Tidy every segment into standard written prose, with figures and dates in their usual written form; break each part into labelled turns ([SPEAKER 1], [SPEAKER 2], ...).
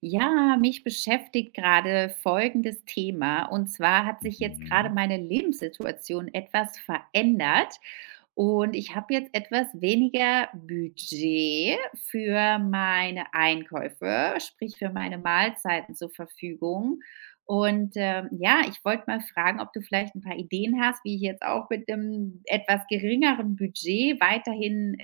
[SPEAKER 1] Ja, mich beschäftigt gerade folgendes Thema. Und zwar hat sich jetzt gerade
[SPEAKER 2] Mhm.
[SPEAKER 1] meine Lebenssituation etwas verändert. Und ich habe jetzt etwas weniger Budget für meine Einkäufe, sprich für meine Mahlzeiten zur Verfügung. Und ja, ich wollte mal fragen, ob du vielleicht ein paar Ideen hast, wie ich jetzt auch mit einem etwas geringeren Budget weiterhin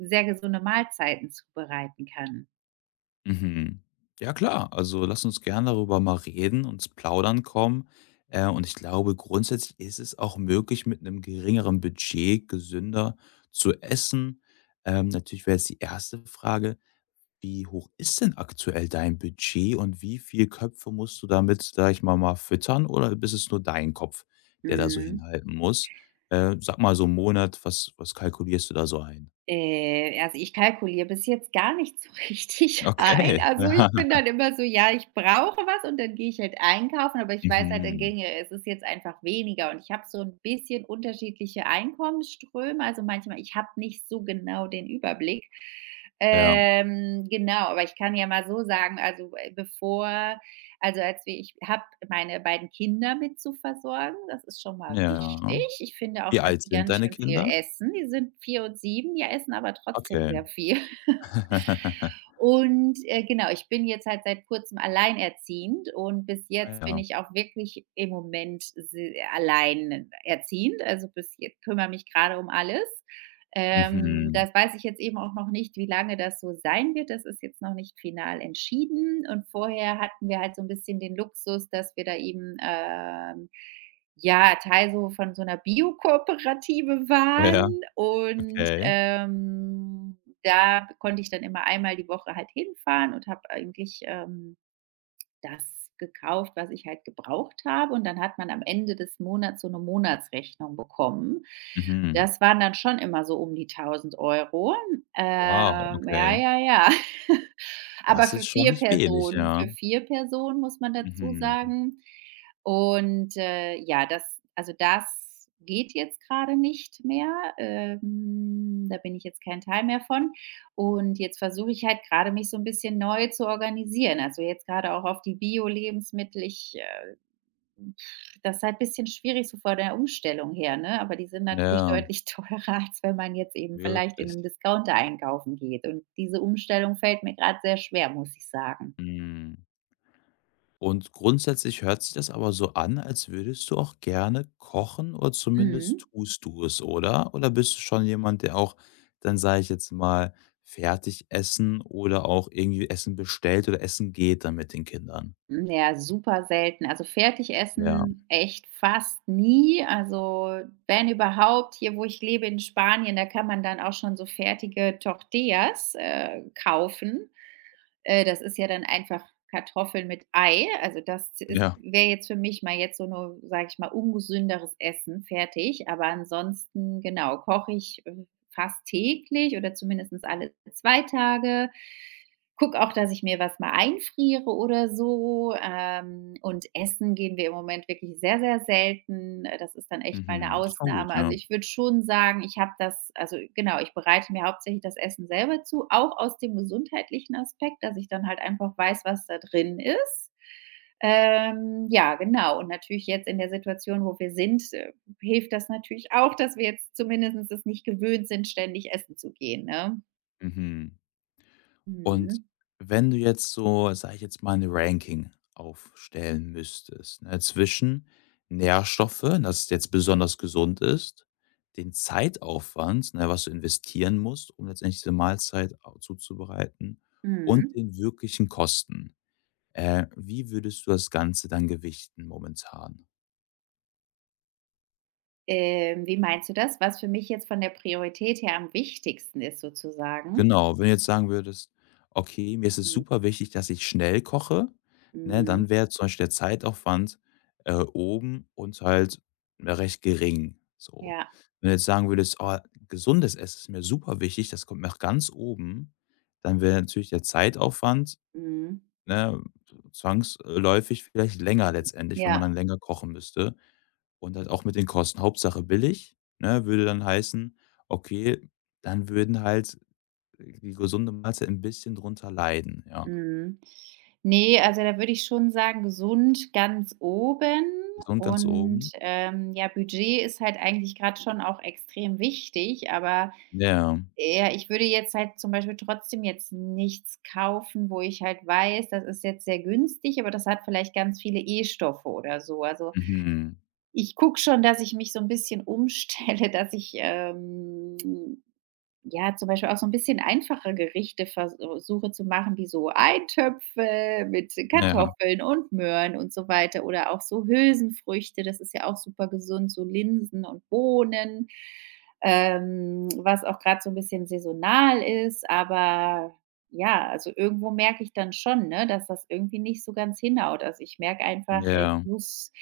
[SPEAKER 1] sehr gesunde Mahlzeiten zubereiten kann.
[SPEAKER 2] Mhm. Ja klar, also lass uns gern darüber mal reden und ins Plaudern kommen. Und ich glaube, grundsätzlich ist es auch möglich, mit einem geringeren Budget gesünder zu essen. Natürlich wäre jetzt die erste Frage: Wie hoch ist denn aktuell dein Budget und wie viel Köpfe musst du damit, sage ich mal, füttern oder bist es nur dein Kopf, der da so
[SPEAKER 1] Mhm.
[SPEAKER 2] hinhalten muss? Sag mal so 'n Monat, was kalkulierst du da so ein?
[SPEAKER 1] Also, ich kalkuliere bis jetzt gar nicht so richtig ein.
[SPEAKER 2] Okay.
[SPEAKER 1] Also, ich bin dann immer so: „Ja, ich brauche was" und dann gehe ich halt einkaufen, aber ich
[SPEAKER 2] Ja.
[SPEAKER 1] weiß halt, dann
[SPEAKER 2] Mhm.
[SPEAKER 1] ginge es ist jetzt einfach weniger und ich habe so ein bisschen unterschiedliche Einkommensströme. Also, manchmal ich habe nicht so genau den Überblick.
[SPEAKER 2] Ja.
[SPEAKER 1] Genau, aber ich kann ja mal so sagen, also, bevor, also, als wir ich habe meine beiden Kinder mit zu versorgen, das ist schon mal wichtig.
[SPEAKER 2] Ja.
[SPEAKER 1] Ich finde auch,
[SPEAKER 2] Wie
[SPEAKER 1] dass
[SPEAKER 2] alt
[SPEAKER 1] die
[SPEAKER 2] sind
[SPEAKER 1] ganz
[SPEAKER 2] deine
[SPEAKER 1] schön viel
[SPEAKER 2] Kinder?
[SPEAKER 1] essen. Die sind 4 und 7, die essen aber trotzdem
[SPEAKER 2] Okay.
[SPEAKER 1] sehr viel. Und, genau, ich bin jetzt halt seit Kurzem alleinerziehend und bis
[SPEAKER 2] Ah
[SPEAKER 1] jetzt bin
[SPEAKER 2] ja.
[SPEAKER 1] ich auch wirklich im Moment se alleinerziehend. Also, bis jetzt kümmere mich gerade um alles. Ähm,
[SPEAKER 2] Mhm.
[SPEAKER 1] das weiß ich jetzt eben auch noch nicht, wie lange das so sein wird. Das ist jetzt noch nicht final entschieden. Und vorher hatten wir halt so ein bisschen den Luxus, dass wir da eben, ja, Teil so von so einer Bio-Kooperative
[SPEAKER 2] Ja, ja,
[SPEAKER 1] waren, und,
[SPEAKER 2] okay.
[SPEAKER 1] da konnte ich dann immer einmal die Woche halt hinfahren und habe eigentlich, das gekauft, was ich halt gebraucht habe. Und dann hat man am Ende des Monats so eine Monatsrechnung bekommen.
[SPEAKER 2] Mhm.
[SPEAKER 1] Das waren dann schon immer so um die 1.000 Euro.
[SPEAKER 2] Wow,
[SPEAKER 1] Ja,
[SPEAKER 2] okay.
[SPEAKER 1] ja, ja. Aber
[SPEAKER 2] Das ist
[SPEAKER 1] für
[SPEAKER 2] schon
[SPEAKER 1] 4
[SPEAKER 2] nicht wenig,
[SPEAKER 1] Personen,
[SPEAKER 2] ja.
[SPEAKER 1] für 4 Personen, muss man dazu
[SPEAKER 2] Mhm.
[SPEAKER 1] sagen. Und, ja, das, also, das geht jetzt gerade nicht mehr. Da bin ich jetzt kein Teil mehr von. Und jetzt versuche ich halt gerade mich so ein bisschen neu zu organisieren. Also, jetzt gerade auch auf die Bio-Lebensmittel. Ich, ähm das ist halt ein bisschen schwierig so vor der Umstellung her, ne? Aber die sind natürlich
[SPEAKER 2] Ja,
[SPEAKER 1] deutlich teurer, als wenn man jetzt eben vielleicht in
[SPEAKER 2] wirklich.
[SPEAKER 1] einem Discounter einkaufen geht. Und diese Umstellung fällt mir gerade sehr schwer, muss ich sagen.
[SPEAKER 2] Mhm. Und grundsätzlich hört sich das aber so an, als würdest du auch gerne kochen oder zumindest
[SPEAKER 1] Mhm.
[SPEAKER 2] tust du es, oder? Oder bist du schon jemand, der auch dann, sage ich jetzt mal, fertig essen oder auch irgendwie Essen bestellt oder essen geht dann mit den Kindern?
[SPEAKER 1] Hm, ja, super selten. Also,
[SPEAKER 2] Ja.
[SPEAKER 1] Fertigessen echt fast nie. Also, wenn überhaupt, hier, wo ich lebe in Spanien, da kann man dann auch schon so fertige Tortillas, kaufen. Das ist ja dann einfach Kartoffeln mit Ei. Also, das ist,
[SPEAKER 2] Ja,
[SPEAKER 1] wäre jetzt für mich mal jetzt so, nur, sage ich mal, ungesünderes Essen, fertig. Aber ansonsten, genau, koche ich, fast täglich oder zumindest alle 2 Tage, gucke auch, dass ich mir was mal einfriere oder so. Und essen gehen wir im Moment wirklich sehr, sehr selten. Das ist dann echt mal eine
[SPEAKER 2] mhm, schon gut,
[SPEAKER 1] Ausnahme. Also,
[SPEAKER 2] ja.
[SPEAKER 1] ich würde schon sagen, ich habe das, also, genau, ich bereite mir hauptsächlich das Essen selber zu, auch aus dem gesundheitlichen Aspekt, dass ich dann halt einfach weiß, was da drin ist. Ja, genau. Und natürlich jetzt in der Situation, wo wir sind, hilft das natürlich auch, dass wir jetzt zumindest es nicht gewöhnt sind, ständig essen zu gehen, ne?
[SPEAKER 2] Mhm. Und
[SPEAKER 1] Mhm.
[SPEAKER 2] wenn du jetzt so, sage ich jetzt mal, ein Ranking aufstellen müsstest, ne, zwischen Nährstoffe, das jetzt besonders gesund ist, den Zeitaufwand, ne, was du investieren musst, um letztendlich diese Mahlzeit au zuzubereiten und
[SPEAKER 1] Mhm.
[SPEAKER 2] den wirklichen Kosten. Wie würdest du das Ganze dann gewichten momentan?
[SPEAKER 1] Wie meinst du das? Was für mich jetzt von der Priorität her am wichtigsten ist sozusagen?
[SPEAKER 2] Genau, wenn du jetzt sagen würdest: „Okay, mir ist es
[SPEAKER 1] Mhm.
[SPEAKER 2] super wichtig, dass ich schnell koche“, ne,
[SPEAKER 1] Mhm.
[SPEAKER 2] dann wäre zum Beispiel der Zeitaufwand, oben und halt, ja, recht gering, so.
[SPEAKER 1] Ja.
[SPEAKER 2] Wenn du jetzt sagen würdest: „Oh, gesundes Essen ist mir super wichtig, das kommt nach ganz oben“, dann wäre natürlich der Zeitaufwand,
[SPEAKER 1] Mhm.
[SPEAKER 2] ne, zwangsläufig vielleicht länger letztendlich, wenn man dann
[SPEAKER 1] Ja.
[SPEAKER 2] länger kochen müsste und halt auch mit den Kosten. Hauptsache billig, ne, würde dann heißen, okay, dann würden halt die gesunde Mahlzeit ein bisschen drunter leiden, ja.
[SPEAKER 1] Mhm. Ne, also, da würde ich schon sagen, gesund ganz oben,
[SPEAKER 2] Gesund ganz
[SPEAKER 1] und,
[SPEAKER 2] oben.
[SPEAKER 1] ja, Budget ist halt eigentlich gerade schon auch extrem wichtig, aber,
[SPEAKER 2] Ja,
[SPEAKER 1] ja, ich würde jetzt halt zum Beispiel trotzdem jetzt nichts kaufen, wo ich halt weiß, das ist jetzt sehr günstig, aber das hat vielleicht ganz viele E-Stoffe oder so. Also,
[SPEAKER 2] mhm.
[SPEAKER 1] ich gucke schon, dass ich mich so ein bisschen umstelle, dass ich, ja, zum Beispiel auch so ein bisschen einfache Gerichte versuche zu machen, wie so Eintöpfe mit
[SPEAKER 2] Ja,
[SPEAKER 1] Kartoffeln und Möhren und so weiter, oder auch so Hülsenfrüchte, das ist ja auch super gesund, so Linsen und Bohnen, was auch gerade so ein bisschen saisonal ist. Aber ja, also, irgendwo merke ich dann schon, ne, dass das irgendwie nicht so ganz hinhaut. Also, ich merke einfach, ich
[SPEAKER 2] ja,
[SPEAKER 1] muss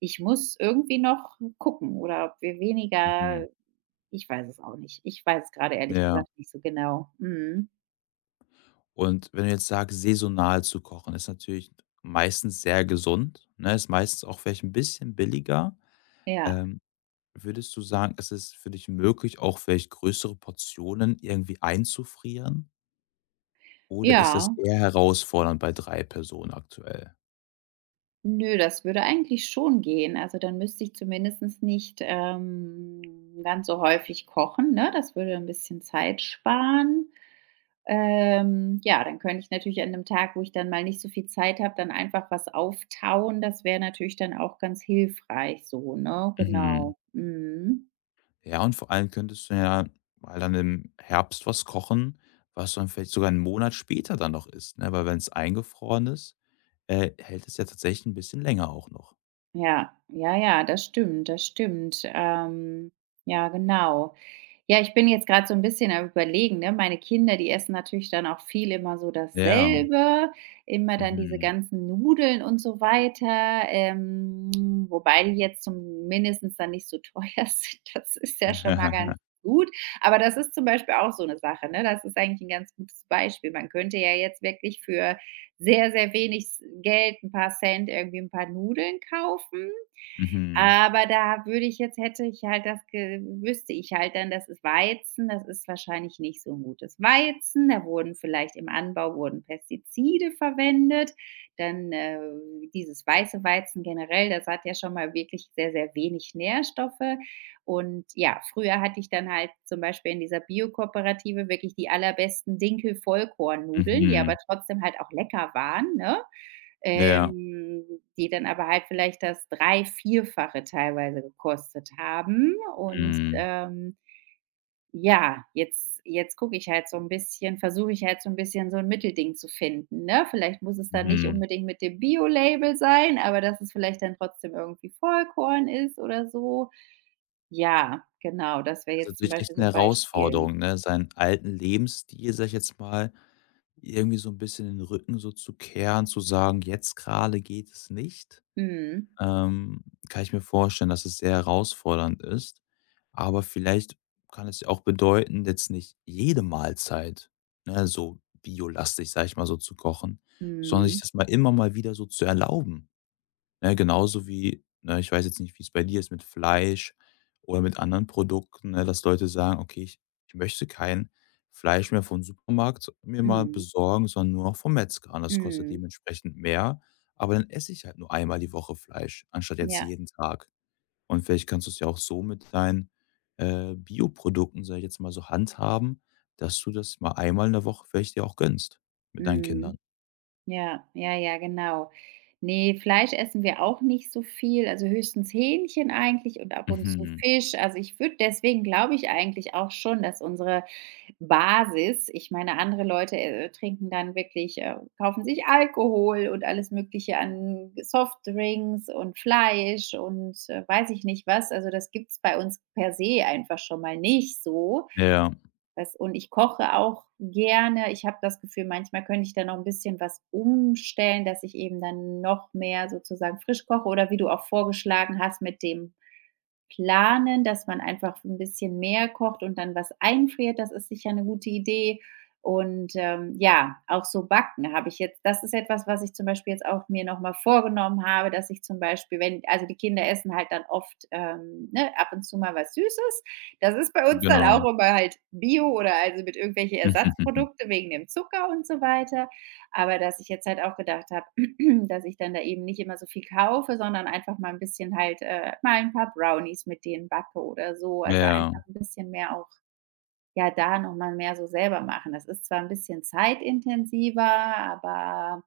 [SPEAKER 1] ich muss irgendwie noch gucken, oder ob wir weniger,
[SPEAKER 2] mhm,
[SPEAKER 1] ich weiß es auch nicht. Ich weiß es gerade ehrlich
[SPEAKER 2] ja.
[SPEAKER 1] gesagt nicht so genau. Mhm.
[SPEAKER 2] Und wenn du jetzt sagst, saisonal zu kochen, ist natürlich meistens sehr gesund, ne? Ist meistens auch vielleicht ein bisschen billiger.
[SPEAKER 1] Ja.
[SPEAKER 2] Ähm, würdest du sagen, ist es für dich möglich, auch vielleicht größere Portionen irgendwie einzufrieren? Oder ist das
[SPEAKER 1] Ja.
[SPEAKER 2] eher herausfordernd bei 3 Personen aktuell?
[SPEAKER 1] Nö, das würde eigentlich schon gehen. Also, dann müsste ich zumindest nicht, ganz so häufig kochen, ne? Das würde ein bisschen Zeit sparen. Ja, dann könnte ich natürlich an 'nem Tag, wo ich dann mal nicht so viel Zeit habe, dann einfach was auftauen. Das wäre natürlich dann auch ganz hilfreich so, ne?
[SPEAKER 2] Mhm.
[SPEAKER 1] Genau. Mhm.
[SPEAKER 2] Ja, und vor allem könntest du ja mal dann im Herbst was kochen, was dann vielleicht sogar 'n Monat später dann noch ist, ne? Weil wenn es eingefroren ist, hält es ja tatsächlich ein bisschen länger auch noch.
[SPEAKER 1] Ja, ja, ja, das stimmt, das stimmt. Ja, genau. Ja, ich bin jetzt gerade so ein bisschen am Überlegen, ne? Meine Kinder, die essen natürlich dann auch viel immer so
[SPEAKER 2] Ja,
[SPEAKER 1] dasselbe, immer dann diese
[SPEAKER 2] mhm.
[SPEAKER 1] ganzen Nudeln und so weiter, wobei die jetzt zumindestens dann nicht so teuer sind. Das ist ja schon mal ganz gut. Aber das ist zum Beispiel auch so eine Sache, ne? Das ist eigentlich ein ganz gutes Beispiel. Man könnte ja jetzt wirklich für sehr, sehr wenig Geld, ein paar Cent, irgendwie ein paar Nudeln kaufen.
[SPEAKER 2] Mhm,
[SPEAKER 1] Aber da würde ich jetzt, hätte ich halt, das ge wüsste ich halt dann, das ist Weizen, das ist wahrscheinlich nicht so ein gutes Weizen. Da wurden vielleicht im Anbau wurden Pestizide verwendet. Dann, dieses weiße Weizen generell, das hat ja schon mal wirklich sehr, sehr wenig Nährstoffe. Und ja, früher hatte ich dann halt zum Beispiel in dieser Bio-Kooperative wirklich die allerbesten Dinkel-Vollkornnudeln, die
[SPEAKER 2] mhm.
[SPEAKER 1] aber trotzdem halt auch lecker waren, ne?
[SPEAKER 2] Ja,
[SPEAKER 1] ähm, die dann aber halt vielleicht das drei vierfache teilweise gekostet haben, und,
[SPEAKER 2] mhm,
[SPEAKER 1] ja, jetzt gucke ich halt so ein bisschen, versuche ich halt so ein bisschen so ein Mittelding zu finden, ne? Vielleicht muss es dann nicht
[SPEAKER 2] mhm.
[SPEAKER 1] unbedingt mit dem Bio-Label sein, aber dass es vielleicht dann trotzdem irgendwie Vollkorn ist oder so. Ja, genau, das wäre
[SPEAKER 2] Das ist
[SPEAKER 1] jetzt zum
[SPEAKER 2] natürlich
[SPEAKER 1] Beispiel
[SPEAKER 2] echt
[SPEAKER 1] so
[SPEAKER 2] eine
[SPEAKER 1] ein Beispiel.
[SPEAKER 2] Herausforderung, ne, seinen alten Lebensstil, sag ich jetzt mal, irgendwie so ein bisschen den Rücken so zu kehren, zu sagen: „Jetzt gerade geht es nicht.“
[SPEAKER 1] Mhm.
[SPEAKER 2] Ähm, kann ich mir vorstellen, dass es sehr herausfordernd ist. Aber vielleicht kann es ja auch bedeuten, jetzt nicht jede Mahlzeit, ne, so biolastig, sage ich mal so, zu kochen, sondern sich
[SPEAKER 1] Mhm.
[SPEAKER 2] das mal immer mal wieder so zu erlauben. Ne, genauso wie, ne, ich weiß jetzt nicht, wie es bei dir ist mit Fleisch oder mit anderen Produkten, ne, dass Leute sagen: „Okay, ich möchte kein Fleisch mehr vom Supermarkt mir mal
[SPEAKER 1] Mhm.
[SPEAKER 2] besorgen, sondern nur noch vom Metzger und das kostet
[SPEAKER 1] Mhm.
[SPEAKER 2] dementsprechend mehr, aber dann esse ich halt nur einmal die Woche Fleisch, anstatt jetzt
[SPEAKER 1] Ja.
[SPEAKER 2] jeden Tag.“ Und vielleicht kannst du es ja auch so mit deinen, Bioprodukten, sag ich jetzt mal so, handhaben, dass du das mal einmal in der Woche vielleicht dir auch gönnst mit deinen Kindern.
[SPEAKER 1] Mhm. Ja, ja, ja, genau. Ne, Fleisch essen wir auch nicht so viel, also höchstens Hähnchen eigentlich und ab und zu
[SPEAKER 2] Mhm.
[SPEAKER 1] Fisch. Also, ich würde deswegen, glaube ich, eigentlich auch schon, dass unsere Basis, ich meine, andere Leute, trinken dann wirklich, kaufen sich Alkohol und alles Mögliche an Softdrinks und Fleisch und, weiß ich nicht was. Also, das gibt's bei uns per se einfach schon mal nicht so.
[SPEAKER 2] Ja,
[SPEAKER 1] Das, und ich koche auch gerne. Ich habe das Gefühl, manchmal könnte ich da noch ein bisschen was umstellen, dass ich eben dann noch mehr sozusagen frisch koche, oder wie du auch vorgeschlagen hast, mit dem Planen, dass man einfach ein bisschen mehr kocht und dann was einfriert, das ist sicher eine gute Idee. Und, ja, auch so Backen habe ich jetzt, das ist etwas, was ich zum Beispiel jetzt auch mir noch mal vorgenommen habe, dass ich zum Beispiel, wenn, also die Kinder essen halt dann oft, ne, ab und zu mal was Süßes. Das ist bei uns dann auch
[SPEAKER 2] genau.
[SPEAKER 1] immer halt Bio, oder also mit irgendwelche Ersatzprodukte wegen dem Zucker und so weiter. Aber dass ich jetzt halt auch gedacht habe, dass ich dann da eben nicht immer so viel kaufe, sondern einfach mal ein bisschen halt, mal ein paar Brownies mit denen backe oder so. Also,
[SPEAKER 2] Ja.
[SPEAKER 1] einfach ein bisschen mehr auch, ja, da noch mal mehr so selber machen. Das ist zwar ein bisschen zeitintensiver, aber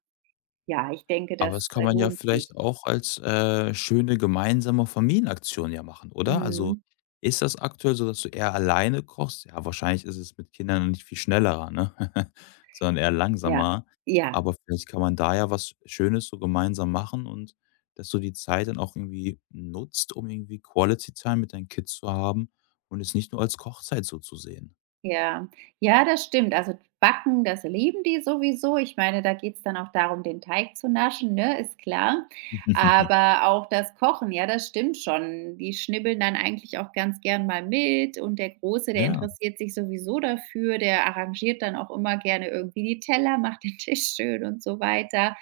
[SPEAKER 1] ja, ich denke,
[SPEAKER 2] Aber
[SPEAKER 1] das,
[SPEAKER 2] das kann man ja
[SPEAKER 1] lohnt sich.
[SPEAKER 2] vielleicht auch als, schöne gemeinsame Familienaktion ja machen, oder? Also,
[SPEAKER 1] Mhm.
[SPEAKER 2] ist das aktuell so, dass du eher alleine kochst? Ja, wahrscheinlich ist es mit Kindern noch nicht viel schnellerer, ne? Sondern eher
[SPEAKER 1] Ja.
[SPEAKER 2] langsamer.
[SPEAKER 1] Ja.
[SPEAKER 2] Aber vielleicht kann man da ja was Schönes so gemeinsam machen und dass du die Zeit dann auch irgendwie nutzt, um irgendwie Quality Time mit deinen Kids zu haben und es nicht nur als Kochzeit so zu sehen.
[SPEAKER 1] Ja. Ja, das stimmt. Also, Backen, das lieben die sowieso. Ich meine, da geht es dann auch darum, den Teig zu naschen, ne, ist klar. Aber auch das Kochen, ja, das stimmt schon. Die schnibbeln dann eigentlich auch ganz gern mal mit, und der Große, der
[SPEAKER 2] Ja.
[SPEAKER 1] interessiert sich sowieso dafür, der arrangiert dann auch immer gerne irgendwie die Teller, macht den Tisch schön und so weiter.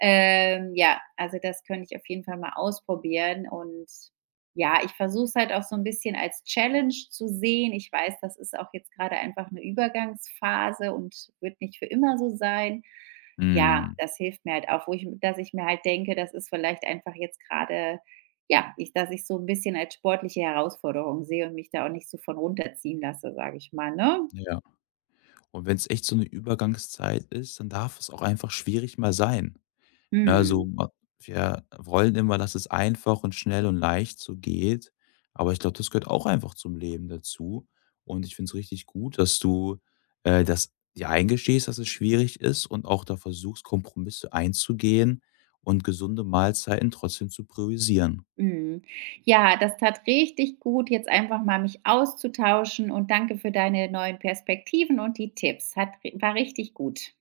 [SPEAKER 1] Ja, also, das könnte ich auf jeden Fall mal ausprobieren und, ja, ich versuche es halt auch so ein bisschen als Challenge zu sehen. Ich weiß, das ist auch jetzt gerade einfach eine Übergangsphase und wird nicht für immer so sein. Ja,
[SPEAKER 2] Mhm.
[SPEAKER 1] das hilft mir halt auch, wo ich, dass ich mir halt denke, das ist vielleicht einfach jetzt gerade, ja, ich, dass ich so ein bisschen als sportliche Herausforderung sehe und mich da auch nicht so von runterziehen lasse, sage ich mal, ne?
[SPEAKER 2] Ja. Und wenn es echt so 'ne Übergangszeit ist, dann darf es auch einfach schwierig mal sein. Ne, also,
[SPEAKER 1] Mhm,
[SPEAKER 2] ma wir wollen immer, dass es einfach und schnell und leicht so geht, aber ich glaube, das gehört auch einfach zum Leben dazu. Und ich finde es richtig gut, dass du, das dir eingestehst, dass es schwierig ist und auch da versuchst, Kompromisse einzugehen und gesunde Mahlzeiten trotzdem zu priorisieren.
[SPEAKER 1] mhm. Ja, das tat richtig gut, jetzt einfach mal mich auszutauschen, und danke für deine neuen Perspektiven und die Tipps. Hat ri war richtig gut.